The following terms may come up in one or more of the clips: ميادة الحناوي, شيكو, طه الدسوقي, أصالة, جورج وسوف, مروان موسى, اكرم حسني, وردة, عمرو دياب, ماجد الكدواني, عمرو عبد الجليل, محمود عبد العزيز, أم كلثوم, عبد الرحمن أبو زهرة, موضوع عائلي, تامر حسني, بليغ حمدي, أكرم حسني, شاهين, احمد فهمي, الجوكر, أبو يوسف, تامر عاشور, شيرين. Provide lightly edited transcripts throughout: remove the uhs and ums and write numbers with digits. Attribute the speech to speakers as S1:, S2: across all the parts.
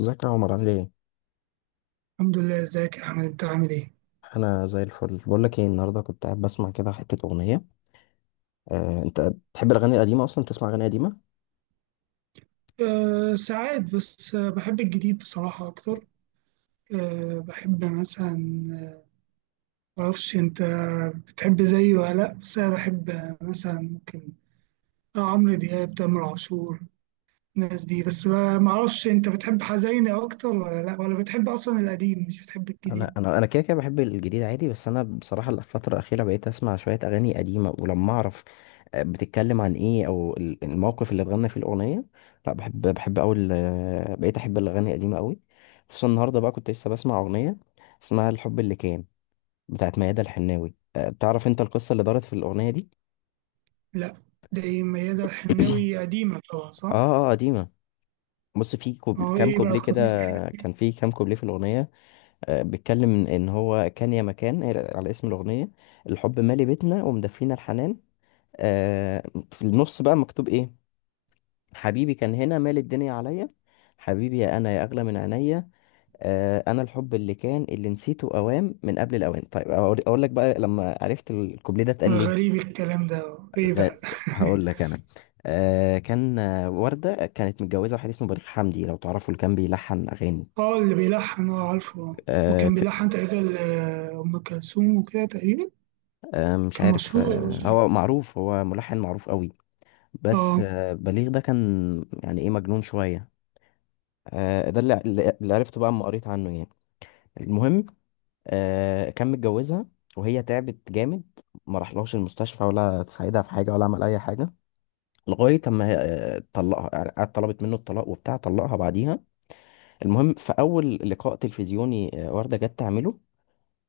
S1: ازيك يا عمر، عامل ايه؟
S2: الحمد لله، ازيك يا احمد؟ انت عامل ايه؟
S1: انا زي الفل. بقول لك ايه، النهارده كنت قاعد بسمع كده حته اغنيه. انت بتحب الاغاني القديمه، اصلا بتسمع اغاني قديمه؟
S2: أه ساعات بس، بحب الجديد بصراحة اكتر. أه بحب مثلا. معرفش انت بتحب زيي ولا لا، بس انا بحب مثلا ممكن عمرو دياب، تامر عاشور، الناس دي. بس ما معرفش انت بتحب حزينة اكتر ولا لا، ولا بتحب اصلا القديم مش بتحب
S1: انا
S2: الجديد؟
S1: انا انا كده كده بحب الجديد عادي، بس انا بصراحه الفتره الاخيره بقيت اسمع شويه اغاني قديمه ولما اعرف بتتكلم عن ايه او الموقف اللي اتغنى فيه الاغنيه. لا بحب، بحب قوي بقيت احب الاغاني القديمه قوي، خصوصا النهارده بقى كنت لسه بسمع اغنيه اسمها الحب اللي كان، بتاعت ميادة الحناوي. بتعرف انت القصه اللي دارت في الاغنيه دي؟
S2: لا. ده إيه، ميادة الحناوي قديمة طبعا، صح؟
S1: اه اه، قديمه. بص، في
S2: هو
S1: كام
S2: ايه بقى
S1: كوبليه كده.
S2: القصة؟
S1: كان في كام كوبليه في الأغنية. بيتكلم إن هو كان يا مكان، على اسم الأغنية، الحب مالي بيتنا ومدفينا الحنان. آه، في النص بقى مكتوب إيه؟ حبيبي كان هنا مال الدنيا عليا، حبيبي يا أنا يا أغلى من عينيا. أنا الحب اللي كان اللي نسيته أوام من قبل الأوان. طيب أقول لك بقى لما عرفت الكوبليه ده اتقال ليه.
S2: غريب الكلام ده، ايه
S1: غ-
S2: بقى؟
S1: هقول لك أنا. كان وردة كانت متجوزة واحد اسمه بليغ حمدي، لو تعرفوا، اللي كان بيلحن أغاني.
S2: اه، اللي بيلحن، اه عارفه، اه.
S1: آه
S2: وكان
S1: ك...
S2: بيلحن تقريبا أم كلثوم وكده تقريبا.
S1: مش
S2: كان
S1: عارف،
S2: مشهور أوي.
S1: هو معروف، هو ملحن معروف قوي. بس
S2: اه،
S1: بليغ ده كان، يعني، ايه، مجنون شوية. ده اللي عرفته بقى اما قريت عنه يعني. المهم، كان متجوزها وهي تعبت جامد، ما راحلهاش المستشفى ولا تساعدها في حاجة ولا عمل أي حاجة، لغاية أما هي، طلقها. يعني قعدت طلبت منه الطلاق وبتاع، طلقها بعديها. المهم، في أول لقاء تلفزيوني وردة جت تعمله،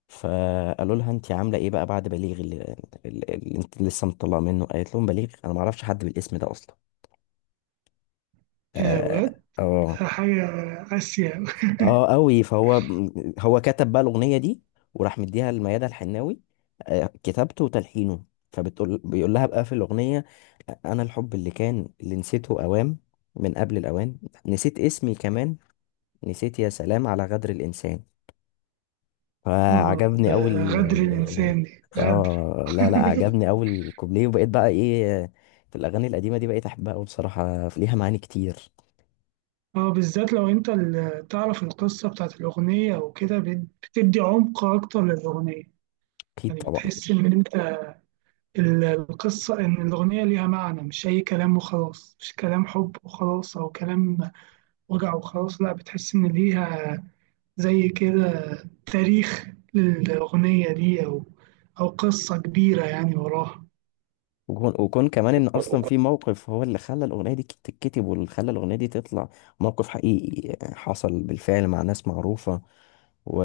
S1: فقالوا لها انت عامله ايه بقى بعد بليغ اللي انت لسه مطلعه منه؟ قالت لهم، بليغ؟ انا ما اعرفش حد بالاسم ده اصلا.
S2: يا
S1: اه
S2: بجد،
S1: اه.
S2: حاجة قاسية.
S1: اه، قوي. فهو كتب بقى الاغنيه دي وراح مديها لميادة الحناوي، كتابته وتلحينه. بيقول لها بقى في الاغنيه، انا الحب اللي كان اللي نسيته اوام من قبل الاوان، نسيت اسمي كمان، نسيت يا سلام على غدر الانسان.
S2: اه
S1: فعجبني
S2: ده
S1: أوي. ال
S2: غدر
S1: ال-
S2: الإنسان، دي غدر.
S1: اه، لا لا، عجبني أوي الكوبليه. وبقيت بقى ايه، في الأغاني القديمة دي بقيت أحبها أوي بصراحة، ليها معاني كتير.
S2: اه بالذات لو انت تعرف القصة بتاعت الأغنية أو كده، بتدي عمق أكتر للأغنية.
S1: أكيد
S2: يعني
S1: طبعا.
S2: بتحس إن انت القصة إن الأغنية ليها معنى، مش أي كلام وخلاص، مش كلام حب وخلاص أو كلام وجع وخلاص. لا، بتحس إن ليها زي كده تاريخ للأغنية دي، أو أو قصة كبيرة يعني وراها.
S1: وكون كمان إن أصلا في موقف هو اللي خلى الأغنية دي تتكتب واللي خلى الأغنية دي تطلع، موقف حقيقي حصل بالفعل مع ناس معروفة و...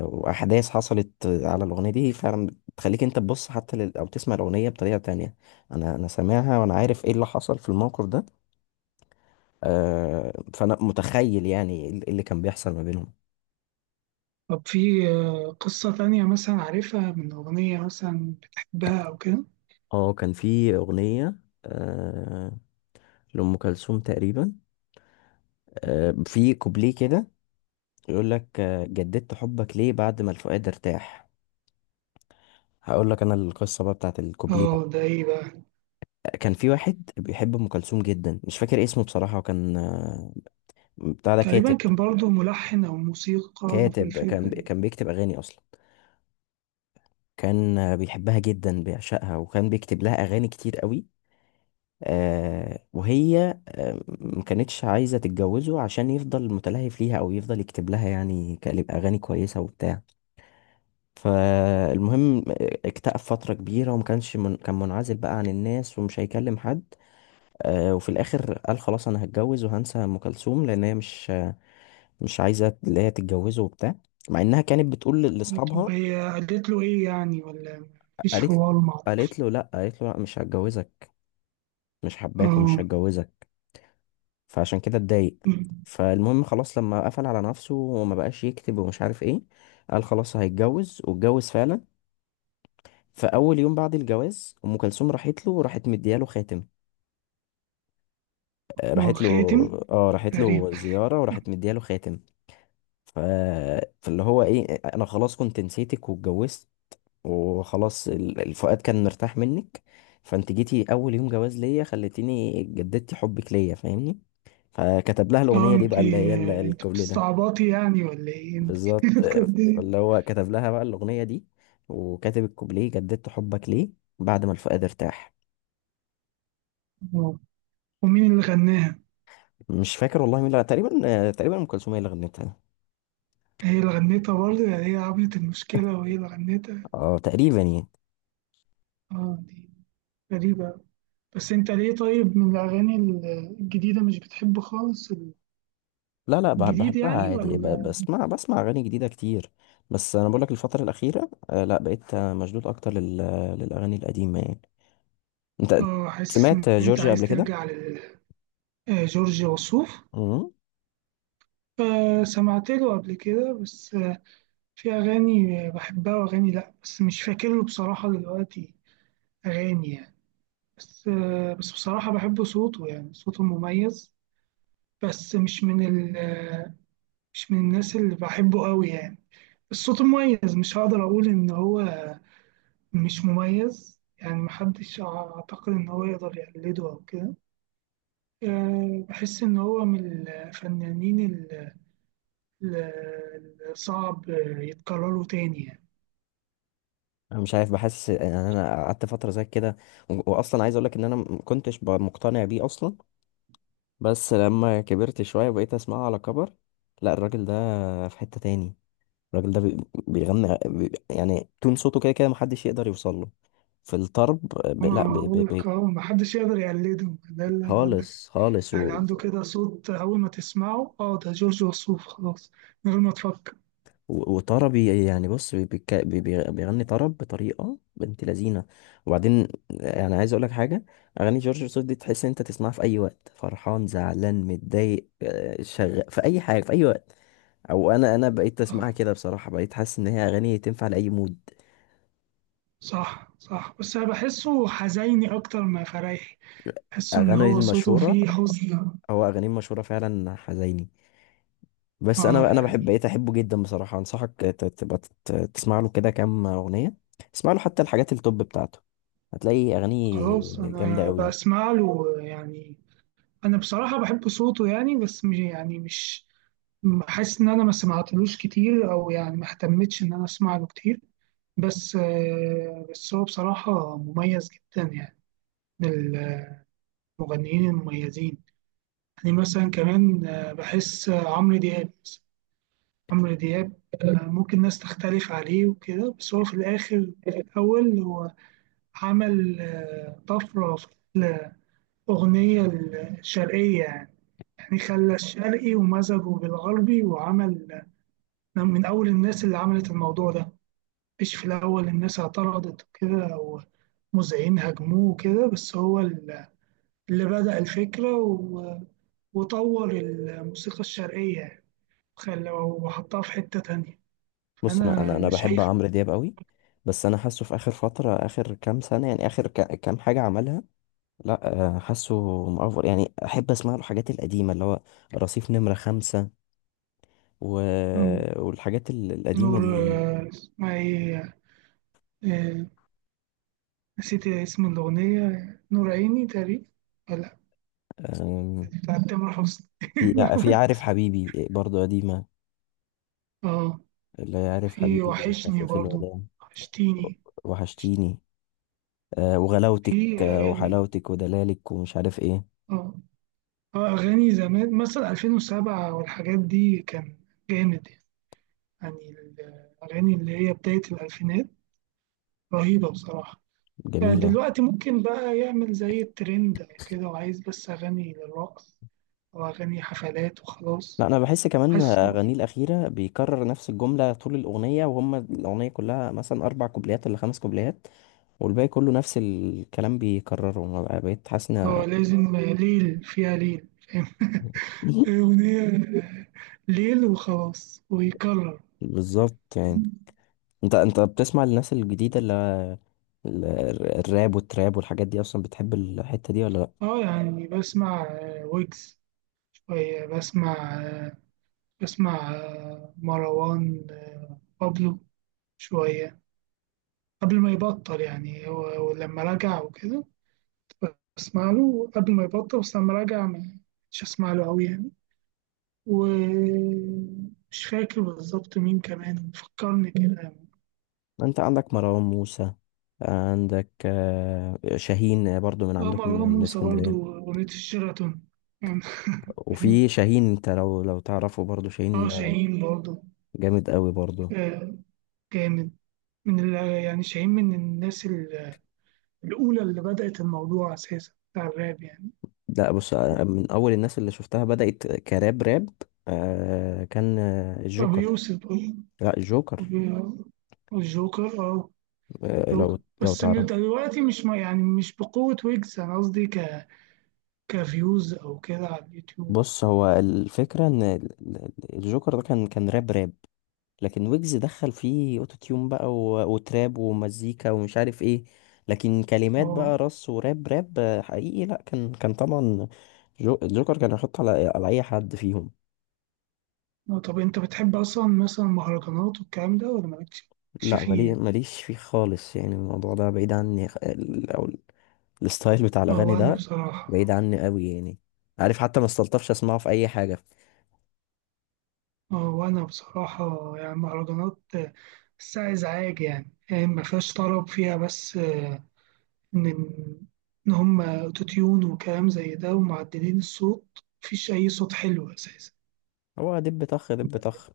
S1: وأحداث حصلت على الأغنية دي فعلا، بتخليك أنت تبص حتى أو تسمع الأغنية بطريقة تانية. أنا سامعها وأنا عارف إيه اللي حصل في الموقف ده. فانا متخيل يعني ايه اللي كان بيحصل ما بينهم.
S2: طب في قصة تانية مثلا عارفها من أغنية مثلا بتحبها أو كده؟
S1: اه، كان في اغنيه آه، لام كلثوم تقريبا، في كوبليه كده يقول لك جددت حبك ليه بعد ما الفؤاد ارتاح. هقول لك انا القصه بقى بتاعت الكوبليه ده.
S2: اه ده ايه بقى؟
S1: كان في واحد بيحب ام كلثوم جدا، مش فاكر اسمه بصراحه، وكان بتاع ده،
S2: تقريبا كان برضه ملحن أو موسيقار في
S1: كاتب كان
S2: الفرقة.
S1: بيكتب اغاني اصلا. كان بيحبها جدا، بيعشقها، وكان بيكتب لها اغاني كتير قوي. وهي ما كانتش عايزة تتجوزه عشان يفضل متلهف ليها أو يفضل يكتب لها، يعني، كلمة أغاني كويسة وبتاع. فالمهم اكتئب فترة كبيرة وما كانش كان منعزل بقى عن الناس ومش هيكلم حد. وفي الآخر قال خلاص أنا هتجوز وهنسى أم كلثوم، لأن هي مش عايزة، اللي هي تتجوزه وبتاع، مع إنها كانت بتقول
S2: طب
S1: لأصحابها.
S2: هي قالت له ايه يعني، ولا مفيش
S1: قالت
S2: حوار مع؟
S1: قالت له لأ، قالت له لأ مش هتجوزك، مش حباك
S2: اه،
S1: ومش هتجوزك. فعشان كده اتضايق. فالمهم خلاص، لما قفل على نفسه وما بقاش يكتب ومش عارف ايه، قال خلاص هيتجوز، واتجوز فعلا. فاول يوم بعد الجواز ام كلثوم راحت له، راحت مدياله خاتم.
S2: هو
S1: راحت له،
S2: خاتم؟
S1: اه، راحت له
S2: غريب.
S1: زياره وراحت مدياله خاتم. ف... فاللي هو ايه، انا خلاص كنت نسيتك واتجوزت وخلاص، الفؤاد كان مرتاح منك، فانت جيتي اول يوم جواز ليا خليتيني جددتي حبك ليا، فاهمني؟ فكتب لها
S2: اه
S1: الاغنيه دي بقى، اللي
S2: انتي
S1: هي
S2: انت
S1: الكوبليه ده.
S2: بتستعبطي يعني ولا ايه انت؟
S1: بالظبط.
S2: كانت إيه؟
S1: فاللي هو كتب لها بقى الأغنية دي وكاتب الكوبليه، جددت حبك ليه بعد ما الفؤاد ارتاح.
S2: آه. ومين اللي غناها؟
S1: مش فاكر والله مين، لا تقريبا، تقريبا أم كلثوم هي اللي غنتها.
S2: هي اللي غنتها برضه؟ يعني هي عملت المشكلة وهي اللي غنتها؟
S1: اه، تقريبا يعني.
S2: اه دي غريبة أوي. بس انت ليه طيب من الأغاني الجديدة مش بتحب خالص؟
S1: لا لا،
S2: الجديد
S1: بحبها
S2: يعني،
S1: عادي،
S2: ولا؟
S1: بسمع أغاني جديدة كتير. بس أنا بقولك، الفترة الأخيرة لا، بقيت مشدود أكتر للأغاني القديمة يعني. أنت
S2: اه حاسس إن
S1: سمعت
S2: أنت
S1: جورجيا
S2: عايز
S1: قبل كده؟
S2: ترجع لجورج وسوف.
S1: مم.
S2: سمعت له قبل كده، بس في أغاني بحبها وأغاني لأ، بس مش فاكر له بصراحة دلوقتي أغاني يعني. بس بس بصراحة بحب صوته، يعني صوته مميز. بس مش من ال آه، مش من الناس اللي بحبه قوي يعني. الصوت مميز، مش هقدر أقول إن هو مش مميز. يعني محدش أعتقد إن هو يقدر يقلده أو كده. بحس إن هو من الفنانين الصعب يتكرروا تاني يعني.
S1: انا مش عارف، بحس يعني، انا قعدت فتره زي كده، واصلا عايز اقول لك ان انا ما كنتش مقتنع بيه اصلا. بس لما كبرت شوية بقيت اسمعه على كبر. لا، الراجل ده في حتة تاني. الراجل ده بيغني، يعني، تون صوته كده كده محدش يقدر يوصل له في الطرب. لا،
S2: أنا بقول لك أهو محدش يقدر يقلده، ده اللي بقول لك.
S1: خالص خالص
S2: يعني عنده كده صوت، أول ما تسمعه أه ده جورج وسوف خلاص، من غير ما تفكر.
S1: وطربي، يعني، بص، بي... بيك- بي... بي- بيغني طرب بطريقة بنت لذينة. وبعدين يعني عايز اقول لك حاجة، اغاني جورج وسوف دي تحس إن انت تسمعها في اي وقت، فرحان، زعلان، متضايق، في اي حاجة، في اي وقت. او انا بقيت اسمعها
S2: صح
S1: كده بصراحه، بقيت حاسس ان هي اغاني تنفع لاي مود.
S2: صح صح، بس أنا بحسه حزيني أكتر ما فريحي. بحس إن
S1: اغاني
S2: هو صوته
S1: المشهوره،
S2: فيه حزن.
S1: او اغاني المشهوره فعلا حزيني. بس
S2: اه
S1: انا بحب،
S2: يعني
S1: بقيت احبه جدا بصراحه. انصحك تبقى تسمع له كده كام اغنيه. اسمع له حتى الحاجات التوب بتاعته، هتلاقي اغاني
S2: خلاص
S1: جامده
S2: انا
S1: قوي.
S2: بسمع له يعني. انا بصراحه بحب صوته يعني، بس مش يعني، مش حاسس ان انا ما سمعتلوش كتير، او يعني ما اهتمتش ان انا اسمع له كتير. بس بس هو بصراحه مميز جدا يعني، من المغنيين المميزين. يعني مثلا كمان بحس عمرو دياب مثلاً. عمرو دياب ممكن ناس تختلف عليه وكده، بس هو في الاخر، في الاول هو عمل طفره في الاغنيه الشرقيه يعني. يعني خلى الشرقي ومزجه بالغربي، وعمل من أول الناس اللي عملت الموضوع ده. مش في الأول الناس اعترضت كده ومذيعين هاجموه كده، بس هو اللي بدأ الفكرة و- وطور الموسيقى الشرقية يعني، خلى وحطها في حتة تانية.
S1: بص انا انا
S2: فأنا
S1: انا بحب
S2: شايف
S1: عمرو دياب قوي، بس انا حاسه في اخر فتره، اخر كام سنه يعني، اخر كام حاجه عملها، لا حاسه مأفور يعني. احب اسمع له الحاجات القديمه اللي هو رصيف نمره خمسة و...
S2: إنه
S1: والحاجات القديمة
S2: نور،
S1: دي.
S2: اسمها إيه، آه، نسيت اسم الأغنية، نور عيني تقريبا، ولا
S1: آم،
S2: بتاعت تامر حسني.
S1: في في عارف حبيبي برضو قديمة،
S2: اه
S1: اللي هي عارف
S2: في
S1: حبيبي مش عارف
S2: وحشني
S1: ايه، في
S2: برضو،
S1: الوداع،
S2: وحشتيني.
S1: وحشتيني، وغلاوتك،
S2: في أغاني،
S1: وحلاوتك ودلالك ومش عارف ايه.
S2: اه أغاني زمان مثلا 2007 والحاجات دي كان جامد يعني. الأغاني اللي هي بداية الألفينات رهيبة بصراحة.
S1: جميلة.
S2: دلوقتي ممكن بقى يعمل زي الترند أو كده، وعايز بس أغاني للرقص أو أغاني حفلات
S1: لا،
S2: وخلاص.
S1: أنا بحس كمان
S2: حاسس إن-
S1: أغانيه الأخيرة بيكرر نفس الجملة طول الأغنية، وهم الأغنية كلها مثلا أربع كوبليات ولا خمس كوبليات، والباقي كله نفس الكلام بيكرره. ما بقى- بقيت حاسس.
S2: اه لازم ليل فيها، ليل فاهم. أغنية ليل وخلاص، ويكرر.
S1: بالظبط يعني. انت بتسمع الناس الجديده اللي ال- الراب والتراب والحاجات دي، اصلا بتحب الحته دي ولا لا؟
S2: اه يعني بسمع ويجز شوية، بسمع مروان بابلو شوية قبل ما يبطل يعني هو، ولما رجع وكده بسمع له قبل ما يبطل، بس لما رجع ما- مش اسمع له أوي يعني. ومش فاكر بالظبط مين كمان فكرني كده.
S1: انت عندك مروان موسى، عندك شاهين برضو، من
S2: اه
S1: عندكم،
S2: مروان
S1: من
S2: موسى
S1: اسكندريه.
S2: برضو، أغنية الشيراتون يعني.
S1: وفي شاهين، انت لو تعرفه، برضو
S2: اه
S1: شاهين
S2: شاهين برضو
S1: جامد قوي برضو.
S2: آه، جامد. من يعني شاهين من الناس الأولى اللي بدأت الموضوع أساسا بتاع الراب يعني.
S1: لا بص، من اول الناس اللي شفتها بدات كراب راب، كان
S2: أبو
S1: الجوكر.
S2: يوسف أه.
S1: لا، الجوكر.
S2: أبو- الجوكر أه. جوكر
S1: لو
S2: بس من
S1: تعرفه.
S2: دلوقتي، مش ما يعني مش بقوة. ويجز أنا قصدي، ك كفيوز أو كده على اليوتيوب.
S1: بص، هو الفكره ان الجوكر ده كان راب راب، لكن ويجز دخل فيه اوتو تيون بقى وتراب ومزيكا ومش عارف ايه. لكن كلمات
S2: أه
S1: بقى رص، وراب راب حقيقي. لا، كان طبعا جوكر كان يحط على اي حد فيهم.
S2: طب أنت بتحب أصلا مثلا مهرجانات والكلام ده، ولا مالكش
S1: لا،
S2: فيه يعني؟
S1: ماليش فيه خالص يعني. الموضوع ده بعيد عني، او الستايل بتاع
S2: أه
S1: الاغاني
S2: وأنا
S1: ده بعيد
S2: بصراحة.
S1: عني قوي يعني. عارف، حتى ما استلطفش اسمعه في اي حاجه.
S2: اه وانا بصراحة يعني مهرجانات بحسها ازعاج يعني. يعني ما فيهاش طرب فيها، بس ان ان هم اوتوتيون وكلام زي ده ومعدلين الصوت، مفيش اي صوت حلو اساسا.
S1: هو دب طخ دب طخ.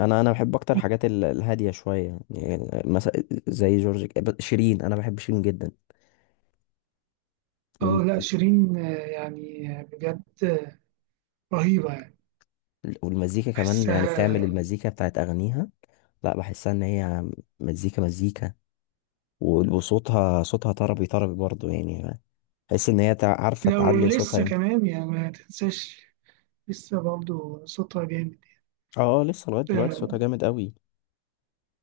S1: انا بحب اكتر حاجات الهاديه شويه، يعني، مثلا زي جورج، شيرين. انا بحب شيرين جدا،
S2: اه لا شيرين يعني بجد رهيبة يعني.
S1: والمزيكا كمان، يعني
S2: بحسها.
S1: بتعمل المزيكا بتاعت أغانيها. لا، بحسها إن هي مزيكا مزيكا. وصوتها صوتها طربي طربي برضو يعني. بحس إن هي عارفة
S2: لو
S1: تعلي صوتها
S2: لسه
S1: امتى.
S2: كمان يعني ما تنساش، لسه برضه صوتها جامد.
S1: اه اه، لسه لغاية دلوقتي صوتها
S2: اه
S1: جامد قوي.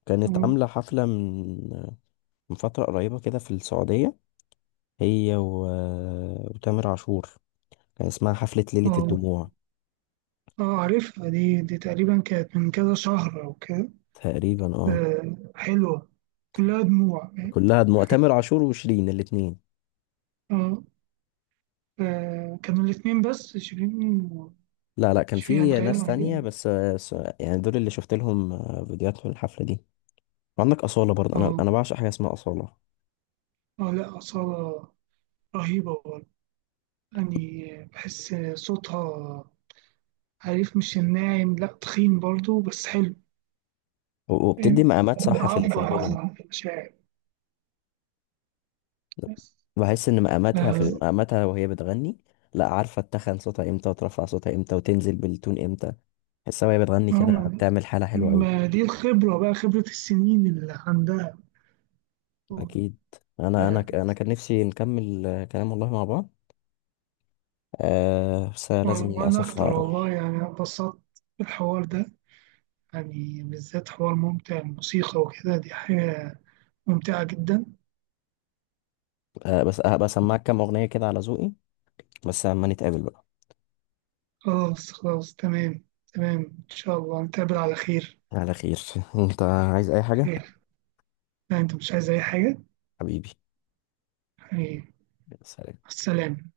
S1: كانت عاملة حفلة من فترة قريبة كده في السعودية، هي وتامر عاشور. كان اسمها حفلة ليلة
S2: اه
S1: الدموع.
S2: عارفها دي، تقريبا كانت من كذا شهر او كده.
S1: تقريبا اه.
S2: حلوة، كلها دموع فاهم؟
S1: كلها دموع، تامر عاشور وشيرين الاتنين.
S2: اه كانوا الاتنين بس شيرين
S1: لا لا، كان
S2: وشفيع
S1: في
S2: أندرية
S1: ناس تانية
S2: يعني.
S1: بس يعني دول اللي شفت لهم فيديوهات في الحفلة دي. وعندك أصالة برضه. أنا
S2: اه
S1: أنا بعشق حاجة اسمها أصالة.
S2: اه لا أصالة رهيبة برضه يعني. بحس صوتها، عارف مش الناعم، لا تخين برضه بس حلو.
S1: وبتدي
S2: فاهم،
S1: مقامات صح في في
S2: بتعبر
S1: الغنى.
S2: عن المشاعر بس.
S1: بحس إن
S2: آه،
S1: مقاماتها، في
S2: آه،
S1: مقاماتها وهي بتغني، لا عارفة تتخن صوتها إمتى وترفع صوتها إمتى وتنزل بالتون إمتى. بحسها وهي بتغني كده
S2: ما
S1: بتعمل حالة حلوة أوي.
S2: ما دي الخبرة بقى، خبرة السنين اللي عندها ف-.
S1: أكيد. أنا كان نفسي نكمل كلام والله مع بعض. أه بس
S2: و-
S1: لازم
S2: وأنا
S1: للأسف
S2: أكتر والله
S1: أروح.
S2: يعني، أنا اتبسطت بالحوار ده. يعني بالذات حوار ممتع، الموسيقى وكده دي حاجة ممتعة جدا.
S1: أه بس هبقى أسمعك كام أغنية كده على ذوقي، بس أما نتقابل بقى.
S2: خلاص خلاص تمام. تمام إن شاء الله نتقابل على خير.
S1: على خير. انت عايز اي حاجة؟
S2: خير. لا أنت مش عايز أي حاجة
S1: حبيبي.
S2: يعني.
S1: يا سلام.
S2: السلام.